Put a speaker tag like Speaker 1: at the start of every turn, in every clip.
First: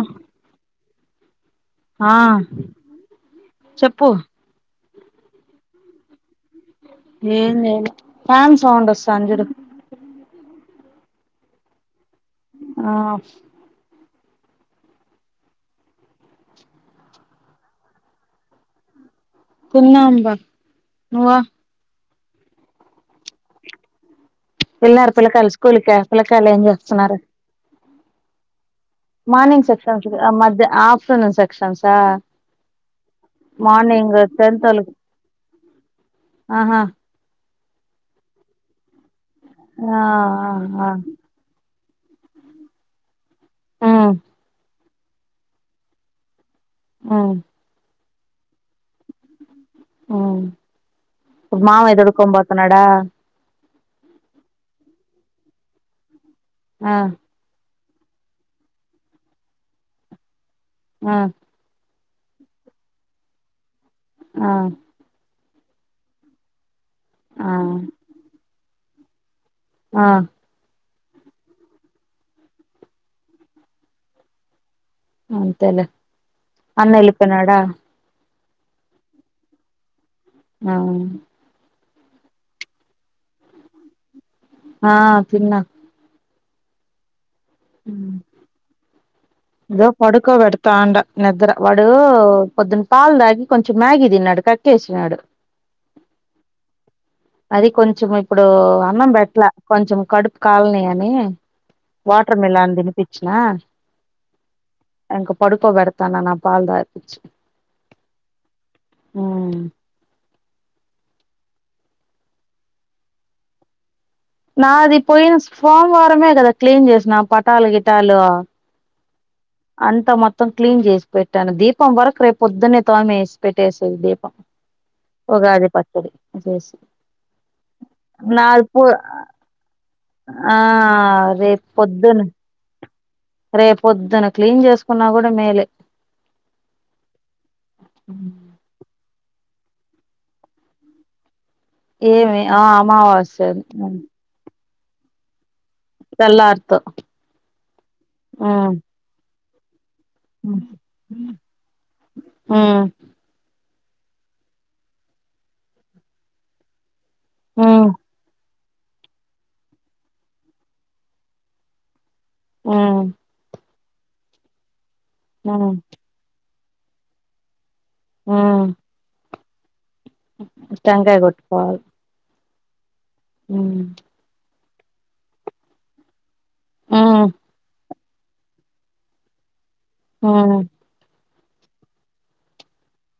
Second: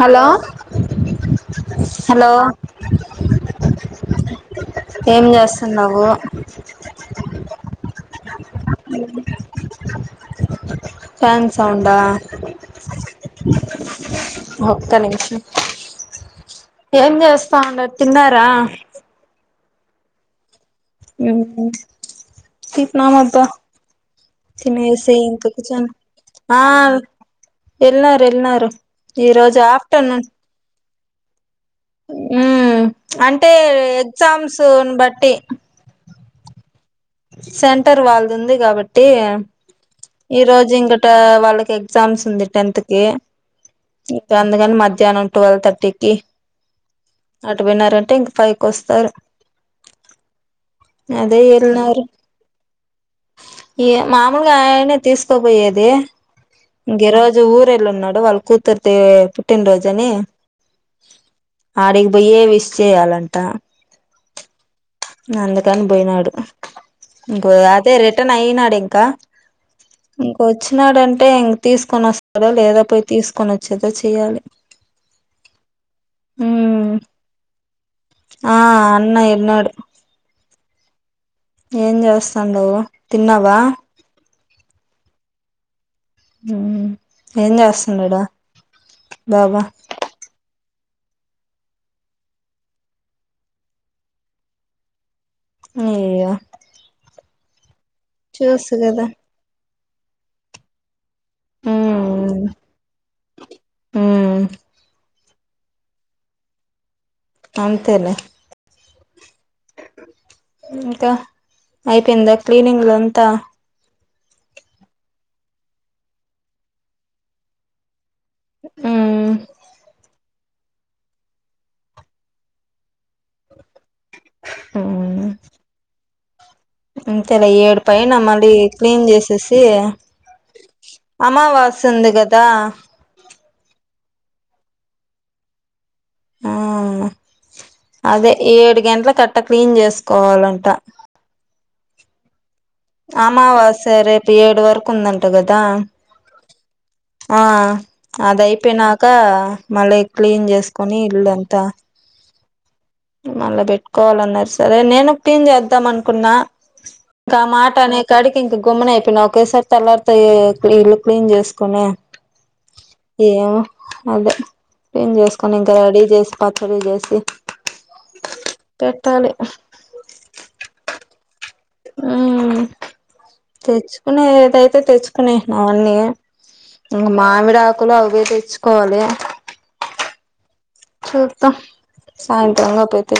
Speaker 1: Hello
Speaker 2: ఆ చెప్పు
Speaker 1: ఏం జేస్ తున్నావు
Speaker 2: ఫ్యాన్ సాండ్ వస్సాంది జూడు
Speaker 1: ఫ్యాన్ సౌండా
Speaker 2: ఆ
Speaker 1: ఏం జేస్తా ఉండారు తిన్నారా
Speaker 2: తిన్నాం బా నువ్వా
Speaker 1: ఏం కు టిఫెనా ముద్ద
Speaker 2: వెళ్ళారు పిల్లకాయలు స్కూల్ కి పిల్లకాయలు ఏం చేస్తున్నారు
Speaker 1: ఎల్నారు ఎల్నారు
Speaker 2: మార్నింగ్ సెక్షన్ కి మధ్య ఆ మ్ సును సారి
Speaker 1: మ్మ్ అంటే
Speaker 2: మార్నింగ్
Speaker 1: ఎగ్జామ్స్
Speaker 2: టెన్తోళ్ళకి
Speaker 1: నుబట్టి
Speaker 2: ఆహా
Speaker 1: సెంటర్ వాళ్దుంది గాబట్టి
Speaker 2: ఆ
Speaker 1: ఈ రోజు
Speaker 2: ఆ
Speaker 1: ఇంకట వాళ్ళకి ఎ గ్జామ్స్ ఉంది టెన్త్ కి
Speaker 2: ఉమ్
Speaker 1: ఇప్పుడు అందుకని మద్ ధ్యానం టువల్ థర్టీకి అటువైనారన్ ధింక్ ఫైవ్ కి వస్తారు
Speaker 2: మ్మ్
Speaker 1: అదే
Speaker 2: ఇప్పుడు మామయ్య తోడుకొని బోతున్నాడా
Speaker 1: ఇగ మాములుగా ఆయనే తీసుకబోయేది
Speaker 2: ఆ
Speaker 1: ఇంగిరోజు ఊర్ వెళ్ళున్నాడు వాళ్ కూతురుది పుట్టినరోజు అని
Speaker 2: ఆ
Speaker 1: ఆడే పోయె విష్ చేయాలంట
Speaker 2: ఆ
Speaker 1: అందుకని పోయినాడు ఇంక
Speaker 2: ఆ
Speaker 1: అదే రిటర్న్ ఐనాడ్ ఇన్ క్క
Speaker 2: ఆ
Speaker 1: ఇంకొచ్చినాడన్ టే ఇంగ్ తీసుకొనొస్తాడో లేదా పోయి తీసుకొని వచ్చేదో చెయ్యాలి.
Speaker 2: అంతేలె
Speaker 1: ఉమ్
Speaker 2: అన్న ఎల్లిపోయినాడా?
Speaker 1: ఆ అన్న ఎల్నాడు.
Speaker 2: అవు
Speaker 1: ఏం చేస్తాంలె ఇగ తిన్నావా?
Speaker 2: ఆ తిన్న
Speaker 1: హు బాబా
Speaker 2: ఇదో పడుకో బెడతాండ. నిద్ర వాడు పొద్దున్న పాలు తాగి కొంచెం మ్యాగీ తిన్నాడు కక్కేసినాడు
Speaker 1: అయ్యయ
Speaker 2: అది కొన్ చెం ఇప్పుడు అన్నం పెట్ లా కొంచెం కడుపు కాలని అని
Speaker 1: ఉమ్
Speaker 2: వాటర్ మెలాన్ తినిపిచ్చిన.
Speaker 1: ఉమ్
Speaker 2: ఇంక పొడుకో బెడతాన్న నా పాలుదాపిచ్చి
Speaker 1: అంతెలె
Speaker 2: ఊ
Speaker 1: ఇంకా అయిపోయిందా క్లీనింగ్ లో అంతా
Speaker 2: నాది పోయిన సోమవారమే కదా క్లీన్ చేసిన పటాలు గిటాలు అ
Speaker 1: ఊ
Speaker 2: అంతా మొత్తం క్లీన్ చేసి పెట్టాను, దీపం వరకు రేపు పొద్దున్నే తోమేసి పెట్టేసి దీపం
Speaker 1: ఉమ్
Speaker 2: ఉగాది పచ్చడి చేసి
Speaker 1: అంతేలే ఏడు పైన మళ్ళీ
Speaker 2: నావి పూ
Speaker 1: క్లీన్ చేసేసి
Speaker 2: ఆ రేపు
Speaker 1: అమావాస్య ఉంది
Speaker 2: పొద్దున్
Speaker 1: కదా
Speaker 2: రేపొ పొద్దున క్లీన్ చేసుకున్నా కూడా మేలే
Speaker 1: ఆ అదే ఏడు గంటల కట్ ట్ట క్లీన్ చేసుకోవాలంట.
Speaker 2: ఏమి ఆ
Speaker 1: అమావాస్య
Speaker 2: అని
Speaker 1: రేపు ఏడు వరక్ కున్ దంట గద్ దా‌
Speaker 2: తెల్లారితో
Speaker 1: ఆ అది
Speaker 2: ఉమ్
Speaker 1: అయిపోయినాక మలిక్ క్లీన్ చేసుకోని ఇల్లాంతా
Speaker 2: ఉ
Speaker 1: మళ్ళా పెట్టుకోవాలన్నారు సరే నేను పిన్ చేద్దాం అనుకున్నా ఇంకా మాట
Speaker 2: ఉమ్
Speaker 1: అనే కాడికి ఇంకున్ కొమ్మన అయిపోయినా ఒకేసారి తెల్లారుతే ఇల్లు క్లీన్ చేసుకొనే
Speaker 2: ఉమ్
Speaker 1: ఏమో అదే పిన్ చేసుకొని
Speaker 2: ఉమ్
Speaker 1: ఇంకా రెడీ చేసు పతుల్ జేసి
Speaker 2: ఉమ్
Speaker 1: పెట్టాలి
Speaker 2: టెంకాయ గోట్ పాల్
Speaker 1: తెచ్చుకునే ఏదైత్ తే తెచ్చుకునే నావ అన్నీ ఇంగ
Speaker 2: ఉమ్
Speaker 1: మామిడ ఆకులావ్ ఇగ తెచ్చుకోవాలే
Speaker 2: ఉ
Speaker 1: కొత్త సాయంత్రం గాపోతే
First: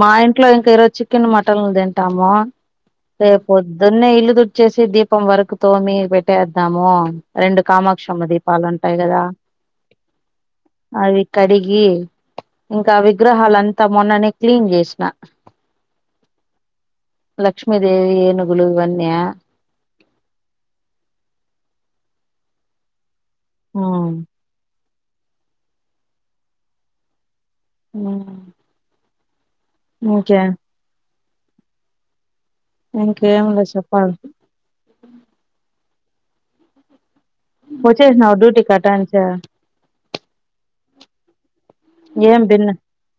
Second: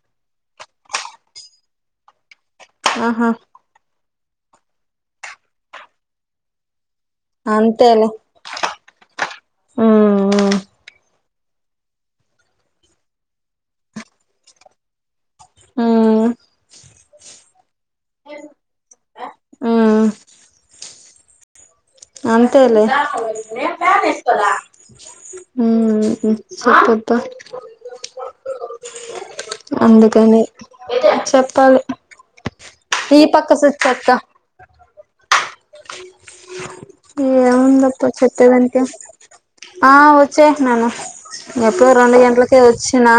Speaker 2: మా ఇంట్లో ఇంకా ఈ రోజు చికెన్ మటన్ ఉందే టమో
Speaker 1: ఆహా
Speaker 2: రేపు పోద్దునే ఇల్ దుర్చేసి దీపం వరకు తోమి పెట్టేద్దాము రెండు కామాక్ష
Speaker 1: అంతేలే
Speaker 2: అమ్మ దీపాలు ఉంటాయి కదా
Speaker 1: ఉమ్
Speaker 2: అవి కడిగి ఇంకా విగ్రహాలఅంతా మొన్ననే క్లీన్ జేసిన
Speaker 1: ఉమ్ ఉమ్
Speaker 2: లక్ష్మీదేవి ఏనుగులు వన్య
Speaker 1: ఉమ్ అంతేలే
Speaker 2: ఆ
Speaker 1: నేప్యా తీసుకురా ఉహు సపొంత
Speaker 2: ఉ
Speaker 1: అందుకని చెప్పల్ ఈ
Speaker 2: ఇంకేం
Speaker 1: పక్క
Speaker 2: లే చెప్పాలి
Speaker 1: [unintelligible] ఏయ అవుందప్ప వ
Speaker 2: వచ్చేసినావు
Speaker 1: చెప్పద
Speaker 2: డ్యూటీ
Speaker 1: అంత
Speaker 2: కటాంచ
Speaker 1: ఆ వచ్చే నను ఎప్పుడు రెండు
Speaker 2: ఏం
Speaker 1: గంటలకే
Speaker 2: భిన్న
Speaker 1: వచ్చినా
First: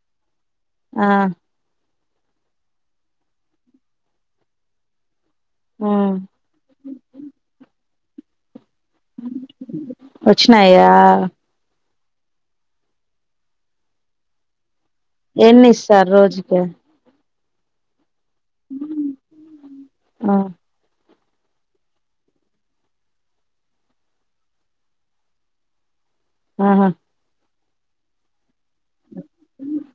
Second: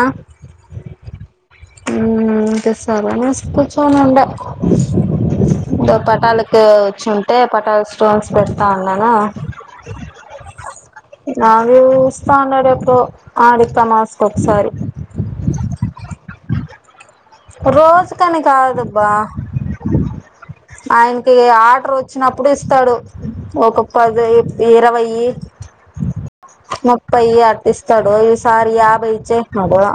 Speaker 2: ఆ
Speaker 1: సార్ మాస కూ చనంట ఇ
Speaker 2: హ్మ్.
Speaker 1: పాట్టాలక అంటే పటా స్టోన్స్ పెడు అన్నానా
Speaker 2: వచ్చినాయా
Speaker 1: [unintelligible] స్ాడేప్పుడు ఆడిత మాస్కు ఒకసారి
Speaker 2: ఎన్ని సార్ రోజుకి
Speaker 1: రోజ కాని కాదుబ్బా
Speaker 2: ఆ
Speaker 1: ఆయన ఆర్డర్ వచ్చినప్పుడు ఇస్తాడు ఒక పది ఇరవై
Speaker 2: ఆహా
Speaker 1: ముప్పై అట్ ఇస్తాడు సారి ఆబయిచ్చే ముడు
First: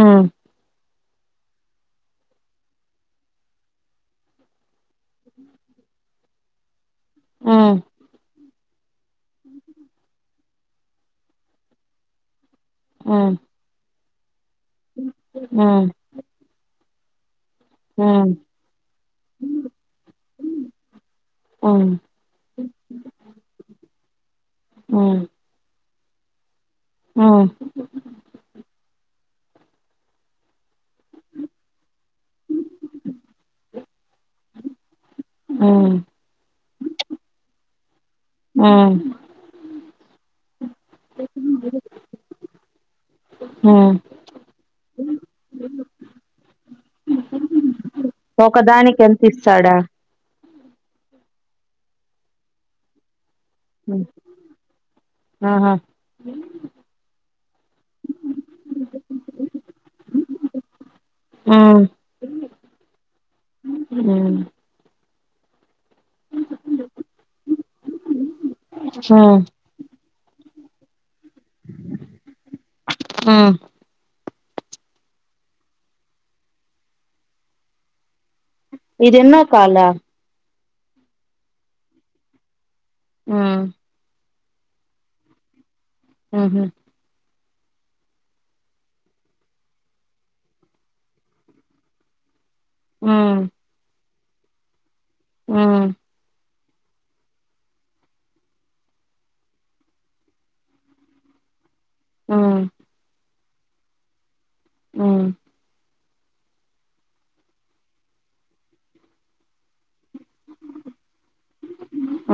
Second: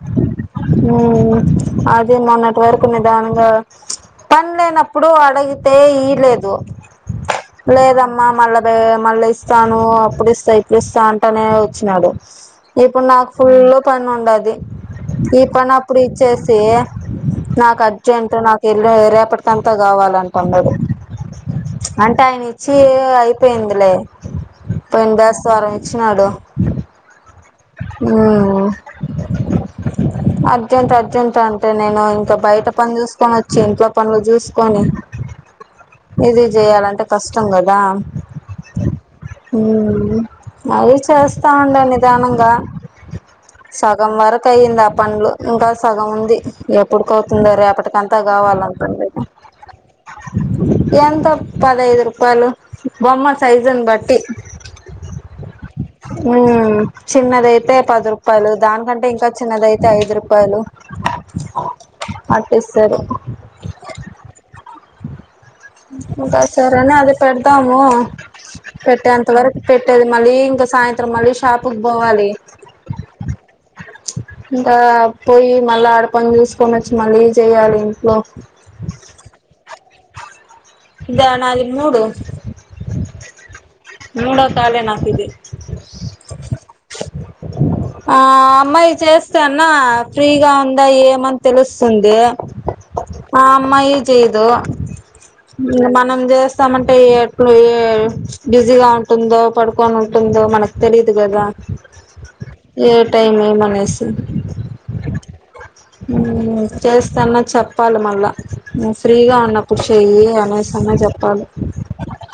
Speaker 2: ఉమ్
Speaker 1: ఉ అది మొన్నటి వరకు నిదానంగా పని లేనప్పుడు అడిగితే ఈలేదు
Speaker 2: ఉమ్
Speaker 1: లేదమ్మా మళ్ళా అడే మళ్ళీ ఇస్తాను అప్పుడు ఇస్తా ఇప్పుడు ఇస్తా అంటనే వచ్చినాడు ఇప్పుడు నాకు
Speaker 2: ఉమ్
Speaker 1: ఫుల్ల్లో ప ఉండది ఈ పన
Speaker 2: ఉమ్
Speaker 1: అప్పుడ స నాకు
Speaker 2: ఉమ్
Speaker 1: అర్జెంట్ నాకు వెళ రేపటికంతా కావాలంటున్నాడు
Speaker 2: ఉమ్
Speaker 1: అంటే ఆయన ఇచ్చి అయిపోయిందిలే పోయిన
Speaker 2: ఉమ్
Speaker 1: దేశ దవారం చిచ్చనాడు
Speaker 2: ఉమ్
Speaker 1: హ అర్జెంట్ అర్జెంట్ అంటే నేను ఇంకా బయట పని చూసుకొని వచ్చి ఇంట్లో పనులు చూసుకొని
Speaker 2: ఉమ్
Speaker 1: ఇది చేయాలే కష్టంగాదా
Speaker 2: ఉమ్
Speaker 1: హ మళీ చేస్తా ఉండడి నిదానంగా క్క
Speaker 2: ఉమ్
Speaker 1: సగం వర కైందా పంలు ఇంకా సగం ఉంది ఎప్పుడుకవుతుందో రేపటికింత
Speaker 2: ఒకదానికి ఎంత ఇస్తాడా
Speaker 1: ఎంత పదైదు రూపాయలు బొమ్మస్ సైజుని
Speaker 2: హ్మ్.
Speaker 1: బట్టి
Speaker 2: ఆహా
Speaker 1: ఉ స చిన్నదైతే పది రూపాయలు దానికంటే ఇంకా చిన్నదయితే ఐదు రూపాయలు
Speaker 2: ఉమ్
Speaker 1: పట్టిస్తారు
Speaker 2: ఉమ్
Speaker 1: ఇంకా సరని అది పెడతాము పెట్టేంత
Speaker 2: ఉమ్
Speaker 1: వరకు పెట్టేది మళ్ళీ ఇంకా సాయంత్రం మళ్ళీ ప్పుప్ పోవాలి
Speaker 2: ఉమ్
Speaker 1: ఇంకా పోయి మళ్ళా ఆడ పని చూసుకొని వచ్చి మళ్ళీ చెయాలి ఇంట్లో
Speaker 2: ఇదెన్న కాల
Speaker 1: ఇదా నాది మూడు
Speaker 2: ఉ
Speaker 1: మూడో కాలే నాకిది
Speaker 2: ఉహు
Speaker 1: ఆ అమ్మాయి చేస్తాన్న ఫ్రీగా ఉందా ఏమని తెలుస్తుంది
Speaker 2: ఉమ్
Speaker 1: ఆ అమ్మాయి చేదు
Speaker 2: ఉమ్
Speaker 1: ఇంగ మనం చేస్ తామంటే ఎట్లు బిజీగా ఉంటుందో పడుకొని ఉంటుందో మనకు తెలీదు కదా
Speaker 2: ఉమ్
Speaker 1: ఏ టైమ్ మనసి
Speaker 2: ఆ
Speaker 1: ఉ చేస్తన్న చెప్పాలి మళ్ళా ఫ్రీగా ఉన్నప్పుడు చెయ్యి అనేసన్నా చెప్పాలి
Speaker 2: ఆ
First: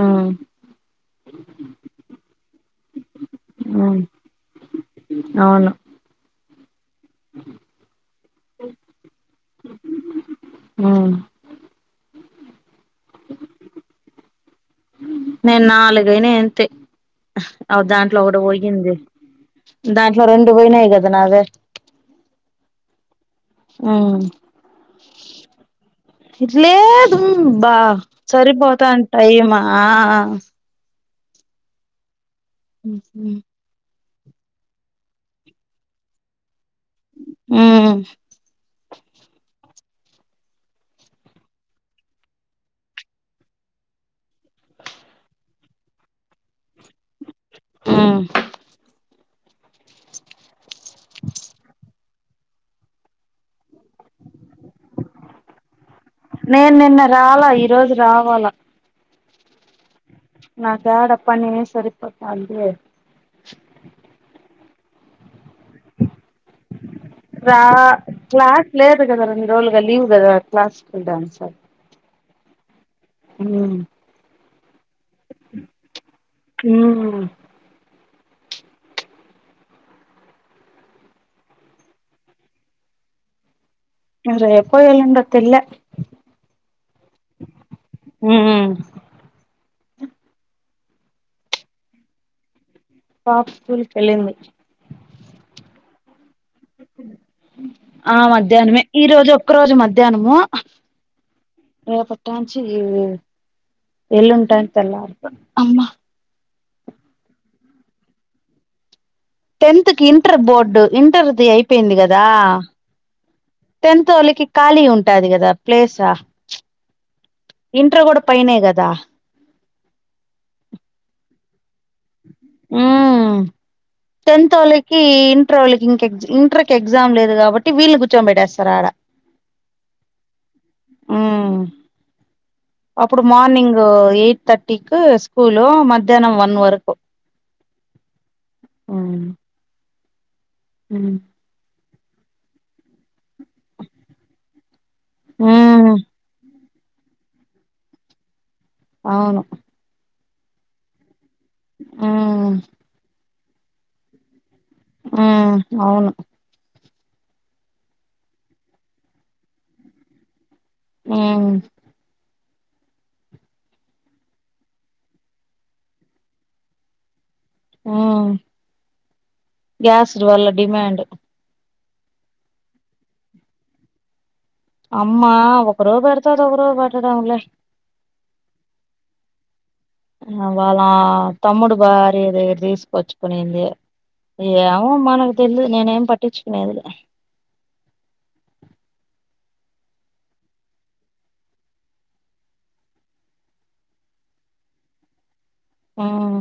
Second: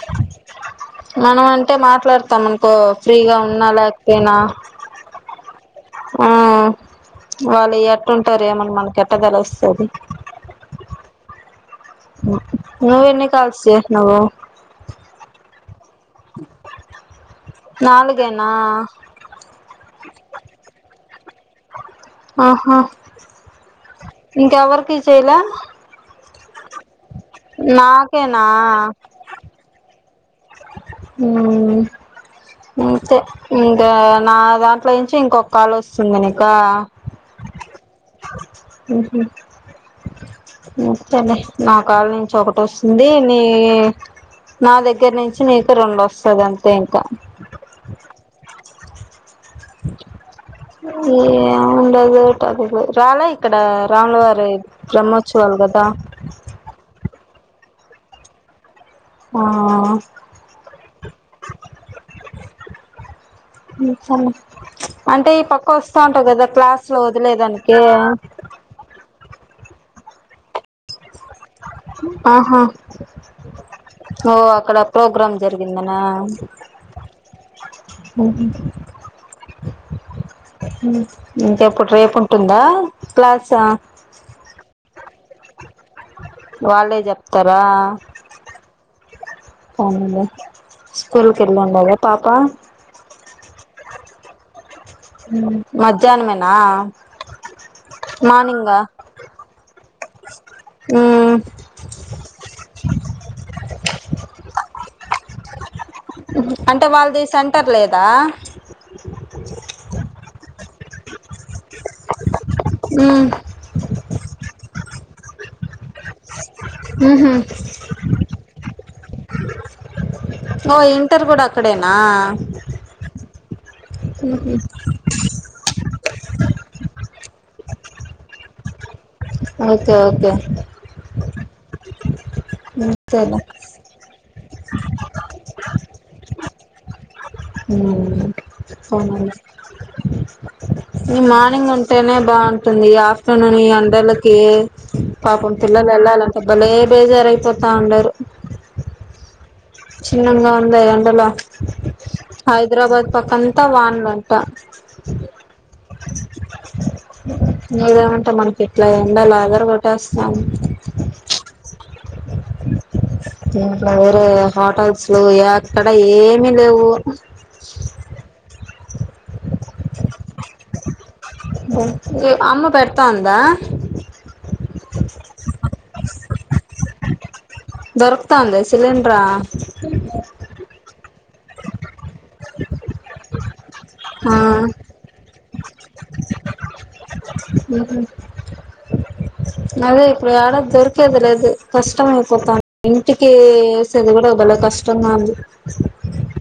Speaker 1: మనం అంటే మాట్లాడతాం అనుకో ఫ్రీగా ఉన్నా
Speaker 2: ఉమ్
Speaker 1: లేకపోయినా
Speaker 2: అవును
Speaker 1: వాళ్ళు ఎ కుంటారు ఏమన్నా మనకి ఎట్ట తెలుస్తాది
Speaker 2: ఆ
Speaker 1: నువ్వు ఎన్ని కాల్స్ చేసినావు
Speaker 2: నే నాలుగు నేను అంతే అ దాంట్లో ఒకటి
Speaker 1: నాలుగేనా
Speaker 2: పోయింది దాంట్లో రెండు పోయినాయి కదా నాదే
Speaker 1: ఆహ్ ఆ
Speaker 2: ఉమ్
Speaker 1: ఇంకా ఎవర్కి చేలా
Speaker 2: ఇట్ లేదు బా సరిపోతాను టైమా
Speaker 1: అ అంతే ఇంకా నా దాంట్లో నుంచి ఇంకొ కాల్ వస్తుంది నక
Speaker 2: ఆ
Speaker 1: కడి నా కాళ నుంచి ఒకటి వస్తుంది నీ నా దగ్గర దగ్గ నుంచి నీకు రెండు వస్తుందింత తెేకా
Speaker 2: ఉమ్
Speaker 1: రాలా ఇక్కడ రాములవారి బ్రహ్మోత్సవాలు కదా
Speaker 2: నేను నిన్న రాలా ఈ రోజు రావాలా
Speaker 1: ఆ
Speaker 2: నా తేడా ప నే సరిపతాంది
Speaker 1: అంటే ఈ పక్క వస్తా ఉంటావు కదా క్లాస్ లో
Speaker 2: రా
Speaker 1: వదిలేదానికి
Speaker 2: క్లాస్ లేదు కదా రెండు రోజులుగా లీవ్ కదా క్లాసిికల్ డన్స
Speaker 1: ఆహా ఓ అక్కడ ప్రోగ్రామ్ జరిగిందనా
Speaker 2: ఉమ్
Speaker 1: మ ఇంకెప్పుడు రేపు ఉంటుందా ప్లాస్
Speaker 2: అ రే పోయి వెలండతిల
Speaker 1: వాళ్ళే చెప్తారా
Speaker 2: ఉమ్
Speaker 1: స్కూల్కి వెళ్ళండద పాపా
Speaker 2: పాక్ూల్ తెలింది
Speaker 1: మధ్యాహ్నమేనా
Speaker 2: ఆ
Speaker 1: మార్నింగా
Speaker 2: మధ్యాహనమే ఈ రోజు ఒక్క రోజు మధ్యాహ్నము రేపటి నుంచి ఎలు ఉంటాయింతల అమ్
Speaker 1: అంటే వాళ్ళది సెంటర్ లేదా
Speaker 2: టెన్త్ కి ఇంటర్ బోర్డు ఇంటర్ది అయిపోయింది కదా
Speaker 1: అ
Speaker 2: టెంత అలికి కాళీ ఉంటు పెట్టాది కదా ప్లేసా ఇంటర్ కూడా పైనే కదా
Speaker 1: ఓ ఇంటర్ కూడానా
Speaker 2: టెన్త్ వాళ్ళకి ఇంటర్ వాళకిం ఇంటర్కి ఎగ్జామ్ లేదు కాబటి వీళ్ళని కూర్చోంబట్టేస్తారు ఆడ
Speaker 1: ఓకే ఓకే
Speaker 2: ఉమ్ అప్పుడు
Speaker 1: అంతేలే
Speaker 2: మార్నింగ్ ఎయిట్ థర్టీకి స్కూలు మధ్యాహ్నం వన్ వరకు
Speaker 1: ఉమ్
Speaker 2: ఉమ్
Speaker 1: అవునండి ఈ మార్నింగ్ ఉంటేనే బాగుంటుంది ఆఫ్టర్నూన్ ఈ ఎండలకి పాపం పిల్లలు
Speaker 2: ఉమ్
Speaker 1: వెళ్ళాలంటే భలే బేజారయిపోతా ఉండారు
Speaker 2: అవును
Speaker 1: చిన్నంగా ఉందా ఎండలో
Speaker 2: ఉమ్
Speaker 1: హైదరాబాద్ పక్కంతా వానలంట
Speaker 2: ఉమ్ అవును
Speaker 1: ఇదేమంటే మనకి ఇట్లా ఎండలు అదర కొట్టేస్తాంది
Speaker 2: ఉమ్
Speaker 1: ఇంట్లో వేరే హోటల్స్ లో ఎక్కడ ఏమి లేవు
Speaker 2: ఉమ్ గ్యాస్ వల్ల డిమాండ్
Speaker 1: అమ్మ పెడతాందా
Speaker 2: అమ్మ ఒక రోజు పెడతది ఒక రోజు పెట్టడంలే
Speaker 1: దొరుకుతాంది సిలిండ్రా
Speaker 2: వాళ్ళ తమ్ముడు భార్య దగ్గర తీసుకొచ్చుకునింది
Speaker 1: ఆ
Speaker 2: ఏమో మనకు తెలీదు నేనేం పట్టించుకునేదిలే
Speaker 1: అదే ఇప్పుడు యాడ దొరికేది లేదు కష్టం అయిపోతాంది ఇంటికి వేసేది కూడా భలే కష్టంగా ఉంది
Speaker 2: ఉమ్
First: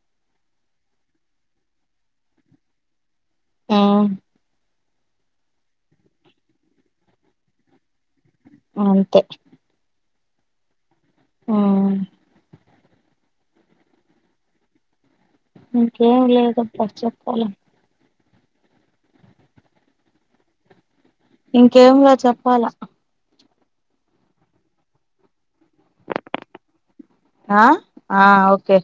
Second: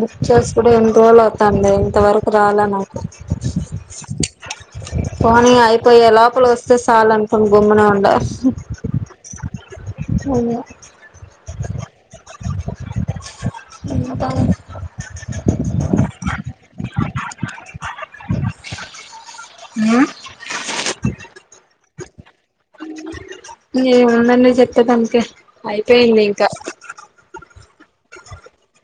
Speaker 1: బుక్ చేసి కూడా ఎన్ని రోజులు అవుతాంది ఇంతవరకు రాలా నాకు
Speaker 2: ఉమ్
Speaker 1: పోనీ అయిపోయే లోపల వస్తే చాలు అనుకుని గమ్మునే ఉండ
Speaker 2: అంతే ఉమ్ ఇంకేం లేదబ్బా చెప్పాల ఇంకేం లే చెప్పాలా
Speaker 1: ఏముందండి చెప్పేదానికి అయిపోయింది ఇంకా
Speaker 2: ఆ ఆ ఓకే